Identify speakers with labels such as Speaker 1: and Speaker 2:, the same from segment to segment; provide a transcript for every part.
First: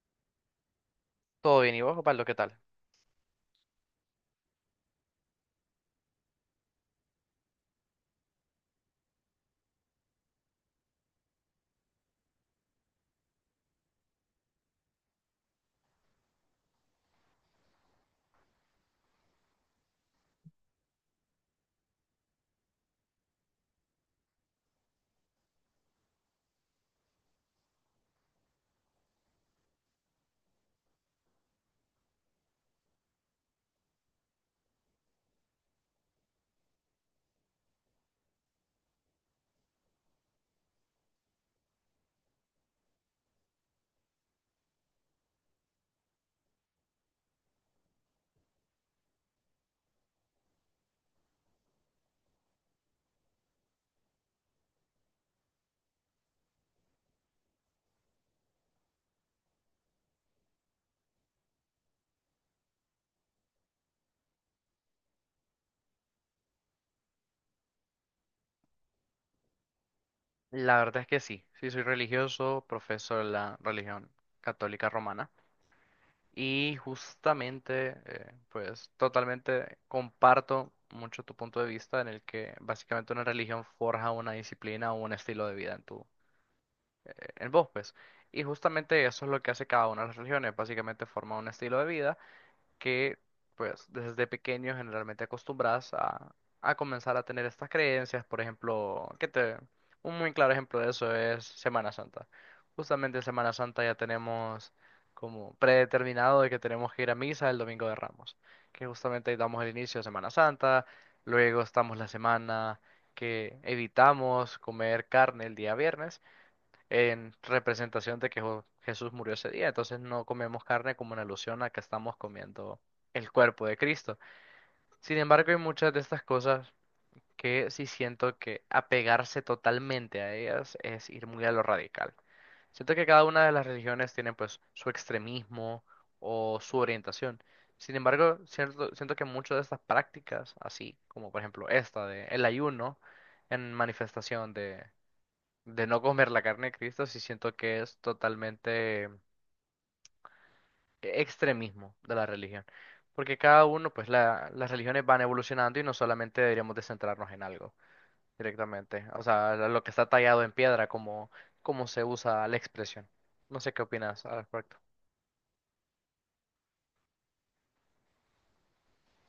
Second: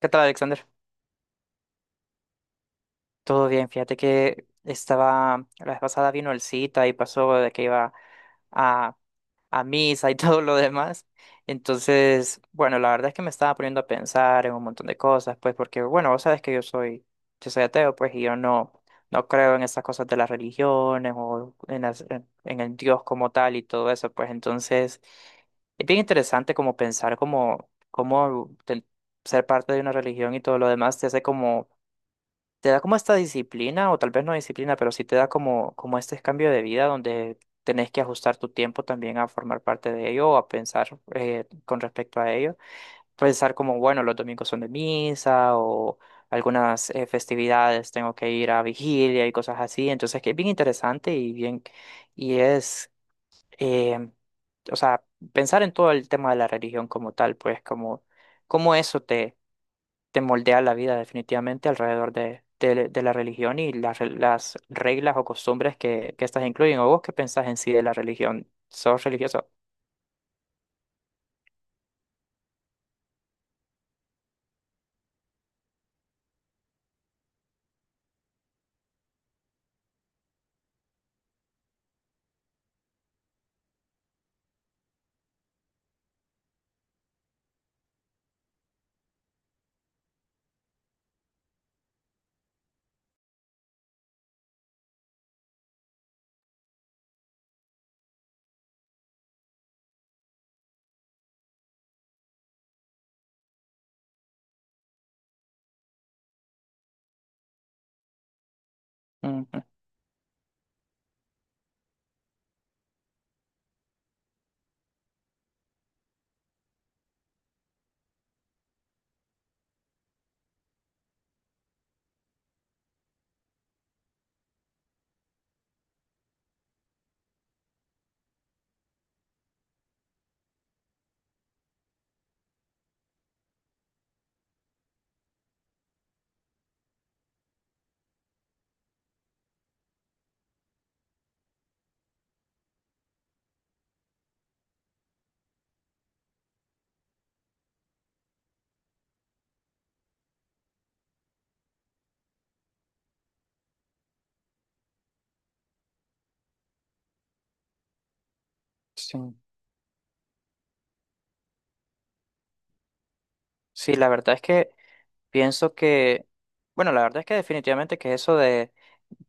Speaker 1: ¿Qué tal, Alexander?
Speaker 2: Todo bien, ¿y vos, Pablo, qué tal?
Speaker 1: Todo bien, fíjate que estaba, la vez pasada vino el cita y pasó de que iba a, a misa y todo lo demás. Entonces, bueno, la verdad es que me estaba poniendo a pensar en un montón de cosas, pues porque, bueno, vos sabes que yo soy ateo, pues, y yo no, no creo en esas cosas de las religiones o en en el Dios como tal y todo eso, pues entonces... Es bien interesante como pensar como cómo ser parte de una religión y todo lo demás te hace como te da como esta disciplina, o tal vez no disciplina, pero sí te da como, como este cambio de vida donde tenés que ajustar tu tiempo también a formar parte de ello o a pensar con respecto a ello. Pensar como, bueno, los domingos son de misa o algunas festividades tengo que ir a vigilia y cosas así. Entonces, que es bien interesante y es, eh, o sea, pensar en todo el tema de la religión como tal, pues como, como eso te moldea la vida definitivamente alrededor de la religión y las reglas o costumbres que estas incluyen. ¿O vos qué pensás en sí de la religión? ¿Sos religioso?
Speaker 2: La verdad es que sí, sí soy religioso, profeso de la religión católica romana y justamente, pues totalmente comparto mucho tu punto de vista en el que básicamente una religión forja una disciplina o un estilo de vida en en vos, pues. Y justamente eso es lo que hace cada una de las religiones, básicamente forma un estilo de vida que pues desde pequeño generalmente acostumbras a comenzar a tener estas creencias. Por ejemplo, un muy claro ejemplo de eso es Semana Santa. Justamente en Semana Santa ya tenemos como predeterminado de que tenemos que ir a misa el domingo de Ramos, que justamente ahí damos
Speaker 1: Ujú.
Speaker 2: el inicio de Semana Santa, luego estamos la semana que evitamos comer carne el día viernes en representación de que Jesús murió ese día. Entonces no comemos carne como en alusión a que estamos comiendo el cuerpo de Cristo. Sin embargo, hay muchas de estas cosas que sí siento que apegarse totalmente a ellas es ir muy a lo radical. Siento que cada una de las religiones tiene pues su extremismo o su orientación. Sin embargo, siento que muchas de estas prácticas, así como por ejemplo esta de el ayuno en manifestación de no comer la carne de Cristo, sí siento que es totalmente extremismo de la religión. Porque cada uno, pues las religiones van evolucionando y no solamente deberíamos de centrarnos en algo directamente.
Speaker 1: Sí.
Speaker 2: O sea, lo que está tallado en piedra, como, como se usa la expresión. No sé qué
Speaker 1: Sí, la
Speaker 2: opinas
Speaker 1: verdad
Speaker 2: al
Speaker 1: es que
Speaker 2: respecto.
Speaker 1: pienso que, bueno, la verdad es que definitivamente que eso de,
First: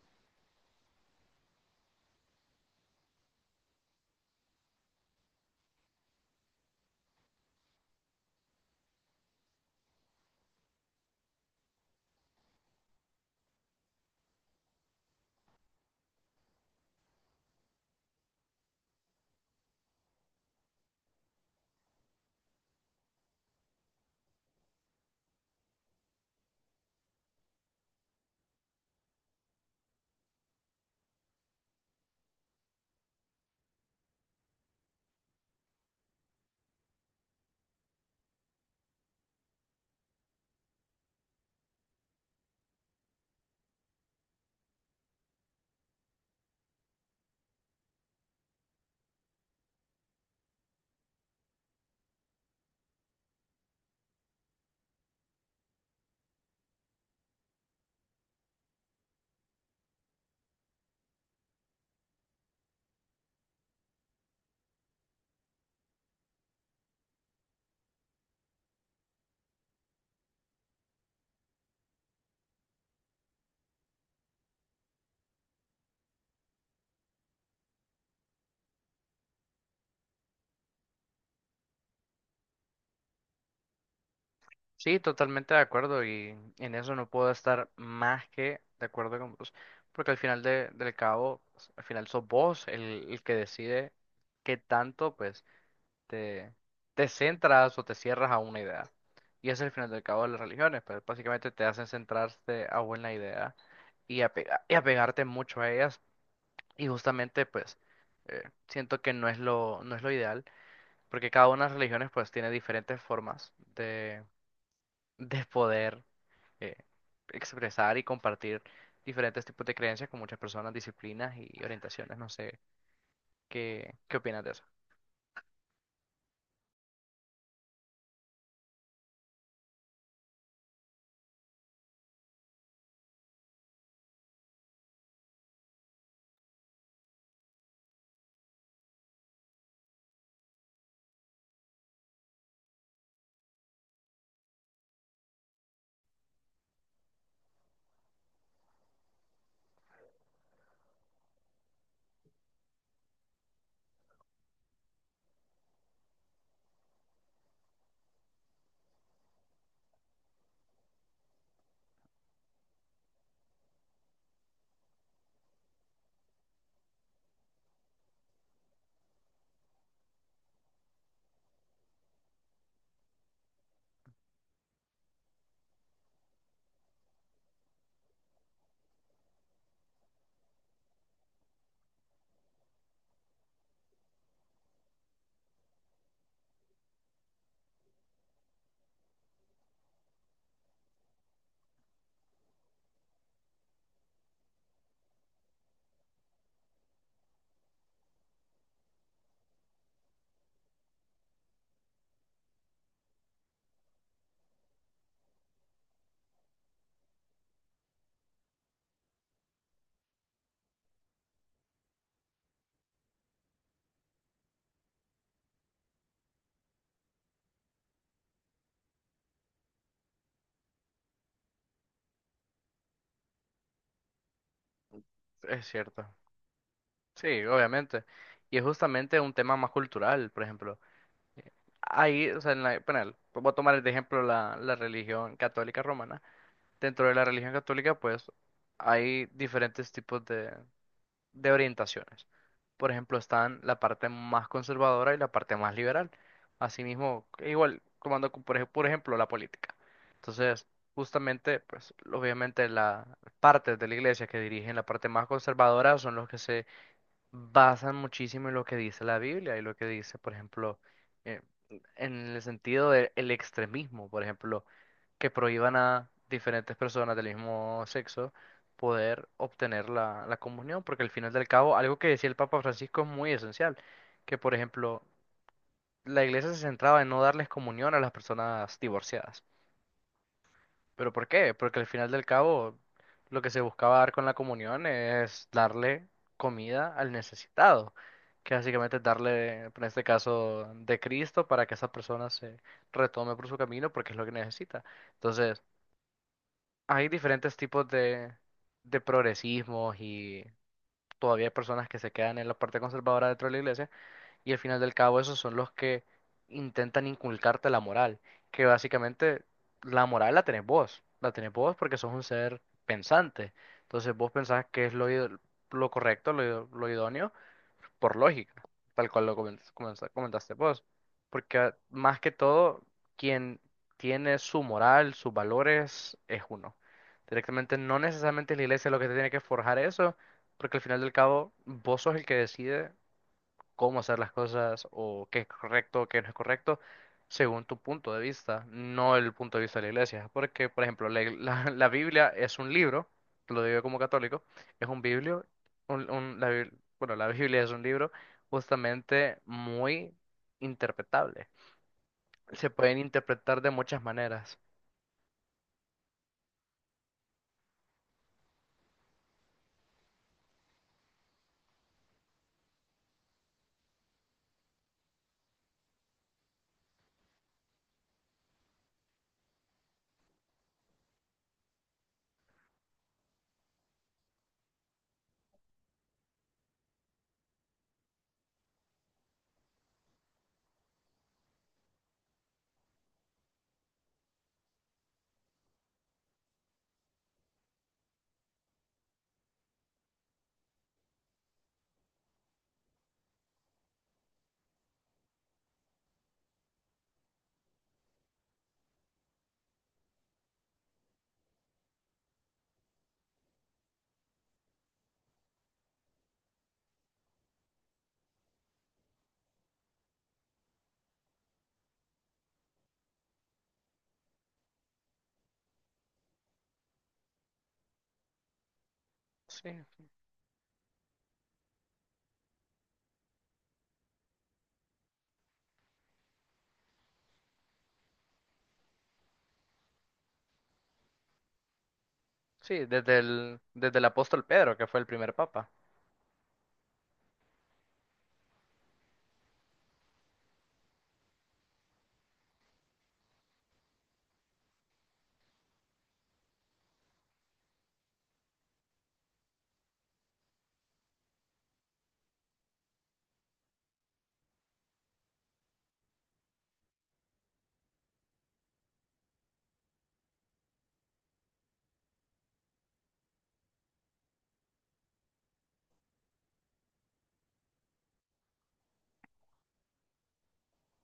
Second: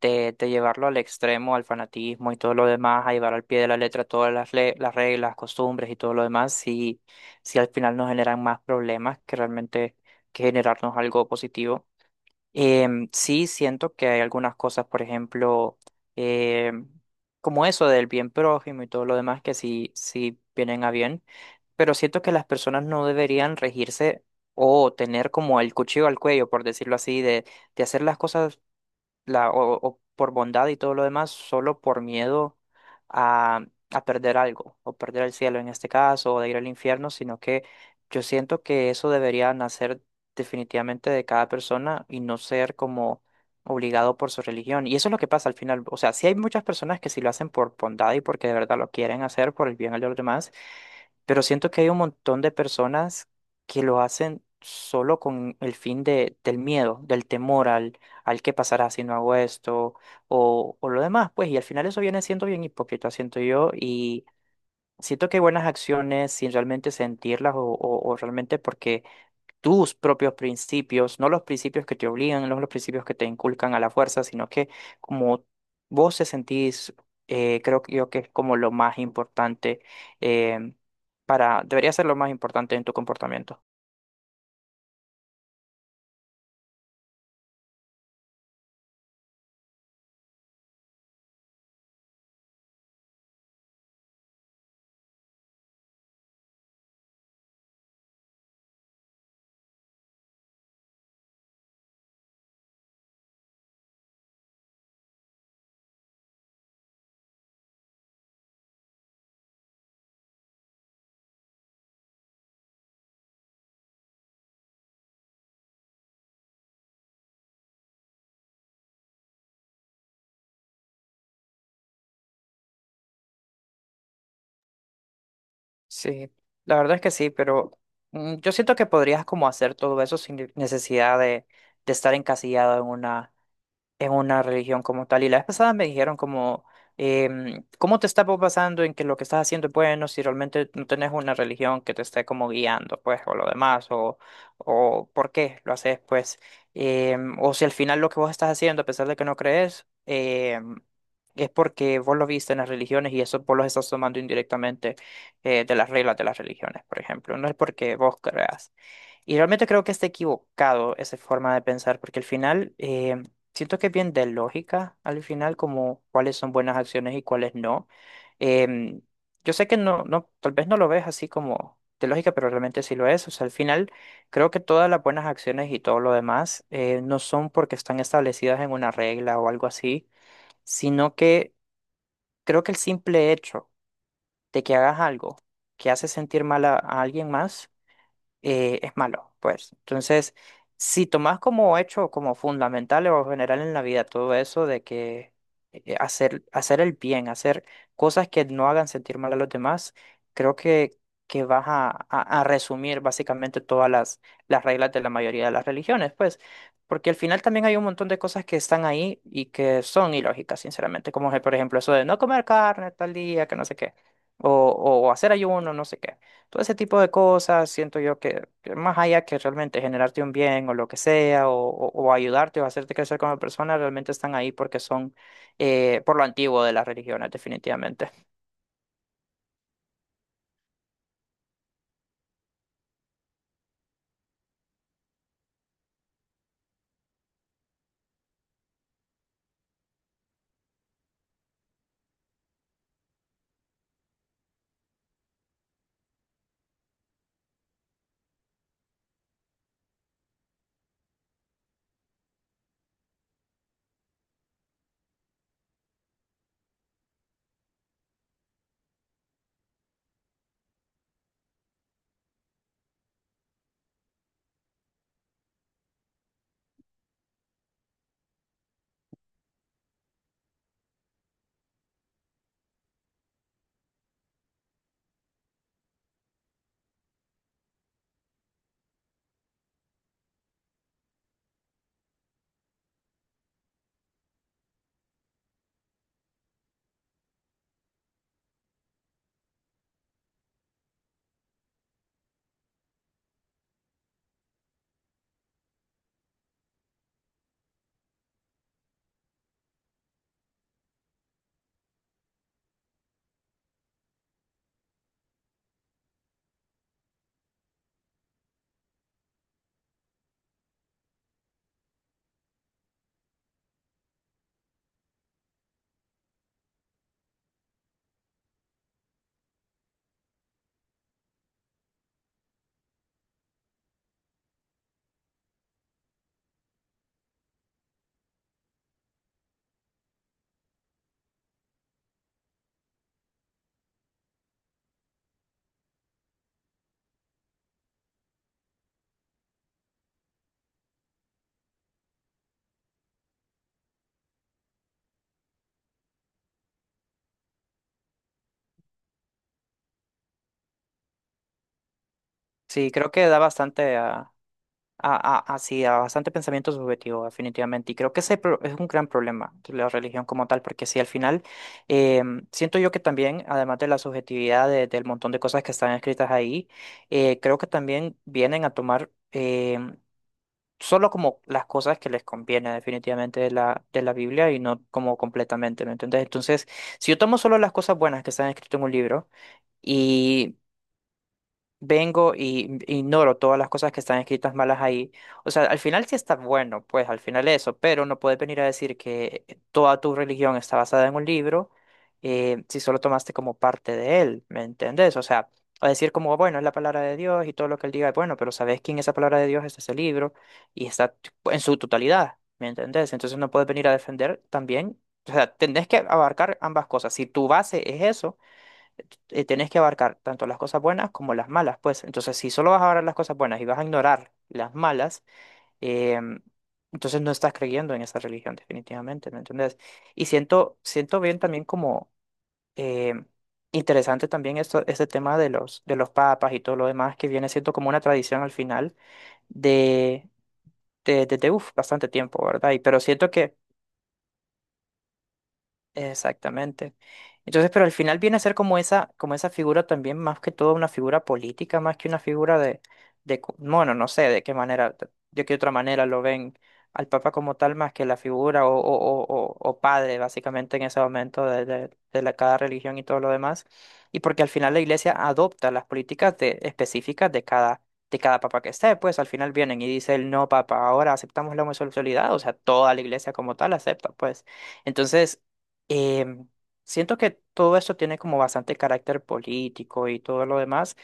Speaker 1: de, de llevarlo al extremo, al fanatismo y todo lo demás, a llevar al pie de la letra todas las reglas, costumbres y todo lo demás, sí, sí al final nos generan más problemas que realmente que generarnos algo positivo. Sí, siento que hay algunas cosas, por ejemplo, em, como eso del bien prójimo y todo lo demás que sí, sí vienen a bien, pero siento que las personas no deberían regirse o tener como el cuchillo al cuello, por decirlo así, de hacer las cosas o por bondad y todo lo demás, solo por miedo a, a perder algo, o perder el cielo en este caso, o de ir al infierno, sino que yo siento que eso debería nacer definitivamente de cada persona y no ser como obligado por su religión. Y eso es lo que pasa al final. O sea, sí hay muchas personas que sí lo hacen por bondad y porque de verdad lo quieren hacer por el bien de los demás, pero siento que hay un montón de personas que lo hacen solo con el fin del miedo, del temor al qué pasará si no hago esto o lo demás, pues, y al final eso viene siendo bien hipócrita, siento yo, y siento que hay buenas acciones sin realmente sentirlas o realmente porque tus propios principios, no los principios que te obligan, no los principios que te inculcan a la fuerza, sino que como vos te sentís, creo que yo que es como lo más importante eh, para, debería ser lo más importante en tu comportamiento.
Speaker 2: Sí, totalmente de acuerdo y en eso no puedo estar más que de acuerdo con vos. Porque al final del cabo, al final sos vos el que decide qué tanto, pues te, te centras o te cierras a una idea. Y ese es el final del cabo de las religiones, pero básicamente te hacen centrarte a una idea y, y apegarte mucho a ellas. Y justamente, pues, siento que no es lo ideal, porque cada una de las religiones, pues, tiene diferentes formas de poder eh, expresar y compartir diferentes tipos de creencias con muchas personas, disciplinas y orientaciones. No sé, ¿qué opinas de eso?
Speaker 1: Sí, la verdad es que sí, pero yo siento que podrías como hacer todo eso sin necesidad de estar encasillado en una religión como tal. Y la vez pasada me dijeron como, ¿cómo te está pasando en que lo que estás haciendo es bueno si realmente no tenés una religión que te esté como guiando, pues, o lo demás, o por qué lo haces, pues? O si al final lo que vos estás haciendo, a pesar de que no crees, es porque vos lo viste en las religiones y eso vos lo estás tomando indirectamente, de las reglas de las religiones, por ejemplo, no es porque vos creas. Y realmente creo que está equivocado esa forma de pensar, porque al final, siento que es bien de lógica, al final, como cuáles son buenas acciones y cuáles no. Em, yo sé que tal vez no lo ves así como de lógica, pero realmente sí lo es. O sea, al final creo que todas las buenas acciones y todo lo demás, no son porque están establecidas en una regla o algo así, sino que creo que el simple hecho de que hagas algo que hace sentir mal a alguien más, es malo, pues. Entonces, si tomas como hecho, como fundamental o general en la vida todo eso de que hacer el bien, hacer cosas que no hagan sentir mal a los demás, creo que vas a resumir básicamente todas las reglas de la mayoría de las religiones, pues. Porque al final también hay un montón de cosas que están ahí y que son ilógicas, sinceramente, como por ejemplo eso de no comer carne tal día, que no sé qué, o, o hacer ayuno, no sé qué. Todo ese tipo de cosas, siento yo que más allá que realmente generarte un bien o lo que sea, o ayudarte o hacerte crecer como persona, realmente están ahí porque son
Speaker 2: Es cierto.
Speaker 1: por lo antiguo de las religiones,
Speaker 2: Sí, obviamente.
Speaker 1: definitivamente.
Speaker 2: Y es justamente un tema más cultural, por ejemplo. Eh, Ahí, o sea, en la, bueno, voy a tomar de ejemplo la religión católica romana. Dentro de la religión católica, pues, hay diferentes tipos de orientaciones. Por ejemplo, están la parte más conservadora y la parte más liberal. Asimismo, igual, tomando como por por ejemplo la política. Entonces, justamente, pues, obviamente las partes de la iglesia que dirigen la parte más conservadora son los que se basan muchísimo en lo que dice la Biblia y lo que dice, por ejemplo, eh, en el sentido del extremismo, por ejemplo, que prohíban a diferentes personas del mismo sexo poder obtener la comunión, porque al final del cabo, algo que decía el Papa Francisco es muy esencial, que por ejemplo, la iglesia se centraba en no darles comunión a las personas divorciadas. ¿Pero por qué? Porque al final del cabo, lo que se buscaba dar con la comunión es darle comida al necesitado, que básicamente es darle, en este caso, de Cristo para que esa persona se retome por su camino porque es lo que necesita. Entonces, hay diferentes tipos de progresismos y todavía hay personas que se quedan en la parte conservadora dentro de la iglesia y al final del cabo, esos son los que intentan inculcarte la moral, que básicamente la moral la tenés vos porque sos un ser pensante. Entonces vos pensás que es lo correcto, lo idóneo, por lógica, tal cual lo comentaste vos. Porque ah, más que todo, quien tiene su moral, sus valores, es uno. Directamente no necesariamente es la iglesia lo que te tiene que forjar eso, porque al final del cabo vos sos el que decide cómo hacer las cosas o qué es correcto, qué no es correcto, según tu punto de vista, no el punto de vista de la iglesia. Porque, por ejemplo, la Biblia es un libro, lo digo como católico, es un biblio, un- un- la Bib- bueno, la Biblia es un libro justamente muy interpretable. Se
Speaker 1: Sí,
Speaker 2: pueden
Speaker 1: creo que da
Speaker 2: interpretar de
Speaker 1: bastante
Speaker 2: muchas maneras.
Speaker 1: a bastante pensamiento subjetivo, definitivamente. Y creo que ese es un gran problema de la religión como tal, porque sí, al final, eh, siento yo que también, además de la subjetividad del montón de cosas que están escritas ahí, creo que también vienen a tomar, solo como las cosas que les conviene definitivamente de de la Biblia y no como completamente, ¿me entiendes? Entonces, si yo tomo solo las cosas buenas que están escritas en un libro, vengo y ignoro todas las cosas que están escritas malas ahí. O sea, al final sí está bueno, pues al final eso, pero no puedes venir a decir que toda tu religión está basada en un libro, si solo tomaste como parte de él, ¿me entendés? O sea, a decir como, bueno, es la palabra de Dios y todo lo que él diga es bueno, pero ¿sabés quién es esa palabra de Dios? Es ese libro y está en su totalidad, ¿me entendés? Entonces no puedes venir a defender también. O sea, tenés que abarcar ambas cosas. Si tu base es eso, tenés que abarcar tanto las cosas buenas como las malas, pues. Entonces, si solo vas a abarcar las cosas buenas y vas a ignorar las malas, em, entonces no estás creyendo en esa religión, definitivamente, ¿me
Speaker 2: Sí,
Speaker 1: entendés? Y siento bien también como em, interesante también esto, este tema de los papas y todo lo demás, que viene siendo como una tradición al final de, uf, bastante tiempo, ¿verdad? Y,
Speaker 2: sí,
Speaker 1: pero siento que
Speaker 2: desde el apóstol Pedro, que fue el primer papa.
Speaker 1: Exactamente. Entonces, pero al final viene a ser como esa figura también, más que todo una figura política, más que una figura bueno, no sé de qué manera, de qué otra manera lo ven al Papa como tal, más que la figura o padre, básicamente, en ese momento de la, cada religión y todo lo demás. Y porque al final la Iglesia adopta las políticas específicas de cada Papa que esté, pues al final vienen y dice el no Papa, ahora aceptamos la homosexualidad, o sea, toda la Iglesia como tal acepta, pues. Entonces, Em, siento que todo esto tiene como bastante carácter político y todo lo demás,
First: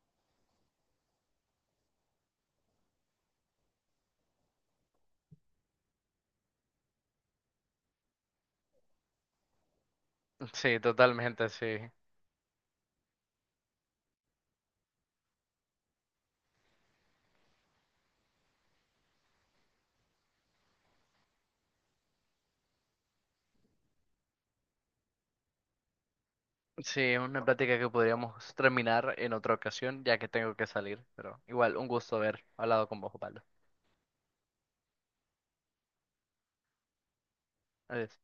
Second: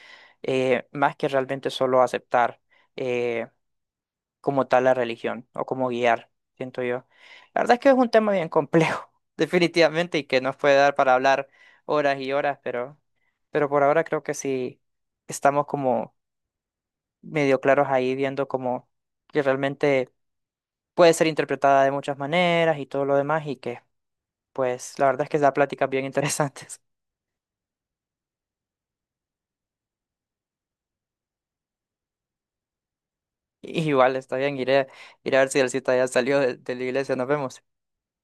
Speaker 1: más que realmente solo aceptar eh, como tal la religión o como guiar, siento yo. La verdad es que es un tema bien complejo, definitivamente, y que nos puede
Speaker 2: Sí,
Speaker 1: dar para hablar
Speaker 2: totalmente, sí.
Speaker 1: horas y horas, pero por ahora creo que sí estamos como medio claros ahí viendo como que realmente puede ser interpretada de muchas maneras y todo lo demás, y que pues la verdad es que da pláticas bien interesantes.
Speaker 2: Sí, es una plática que podríamos terminar en otra ocasión, ya que tengo que salir, pero igual, un gusto haber hablado con vos, Pablo.
Speaker 1: Igual, está bien, iré a ver si el cita ya salió de la iglesia. Nos vemos.
Speaker 2: Adiós.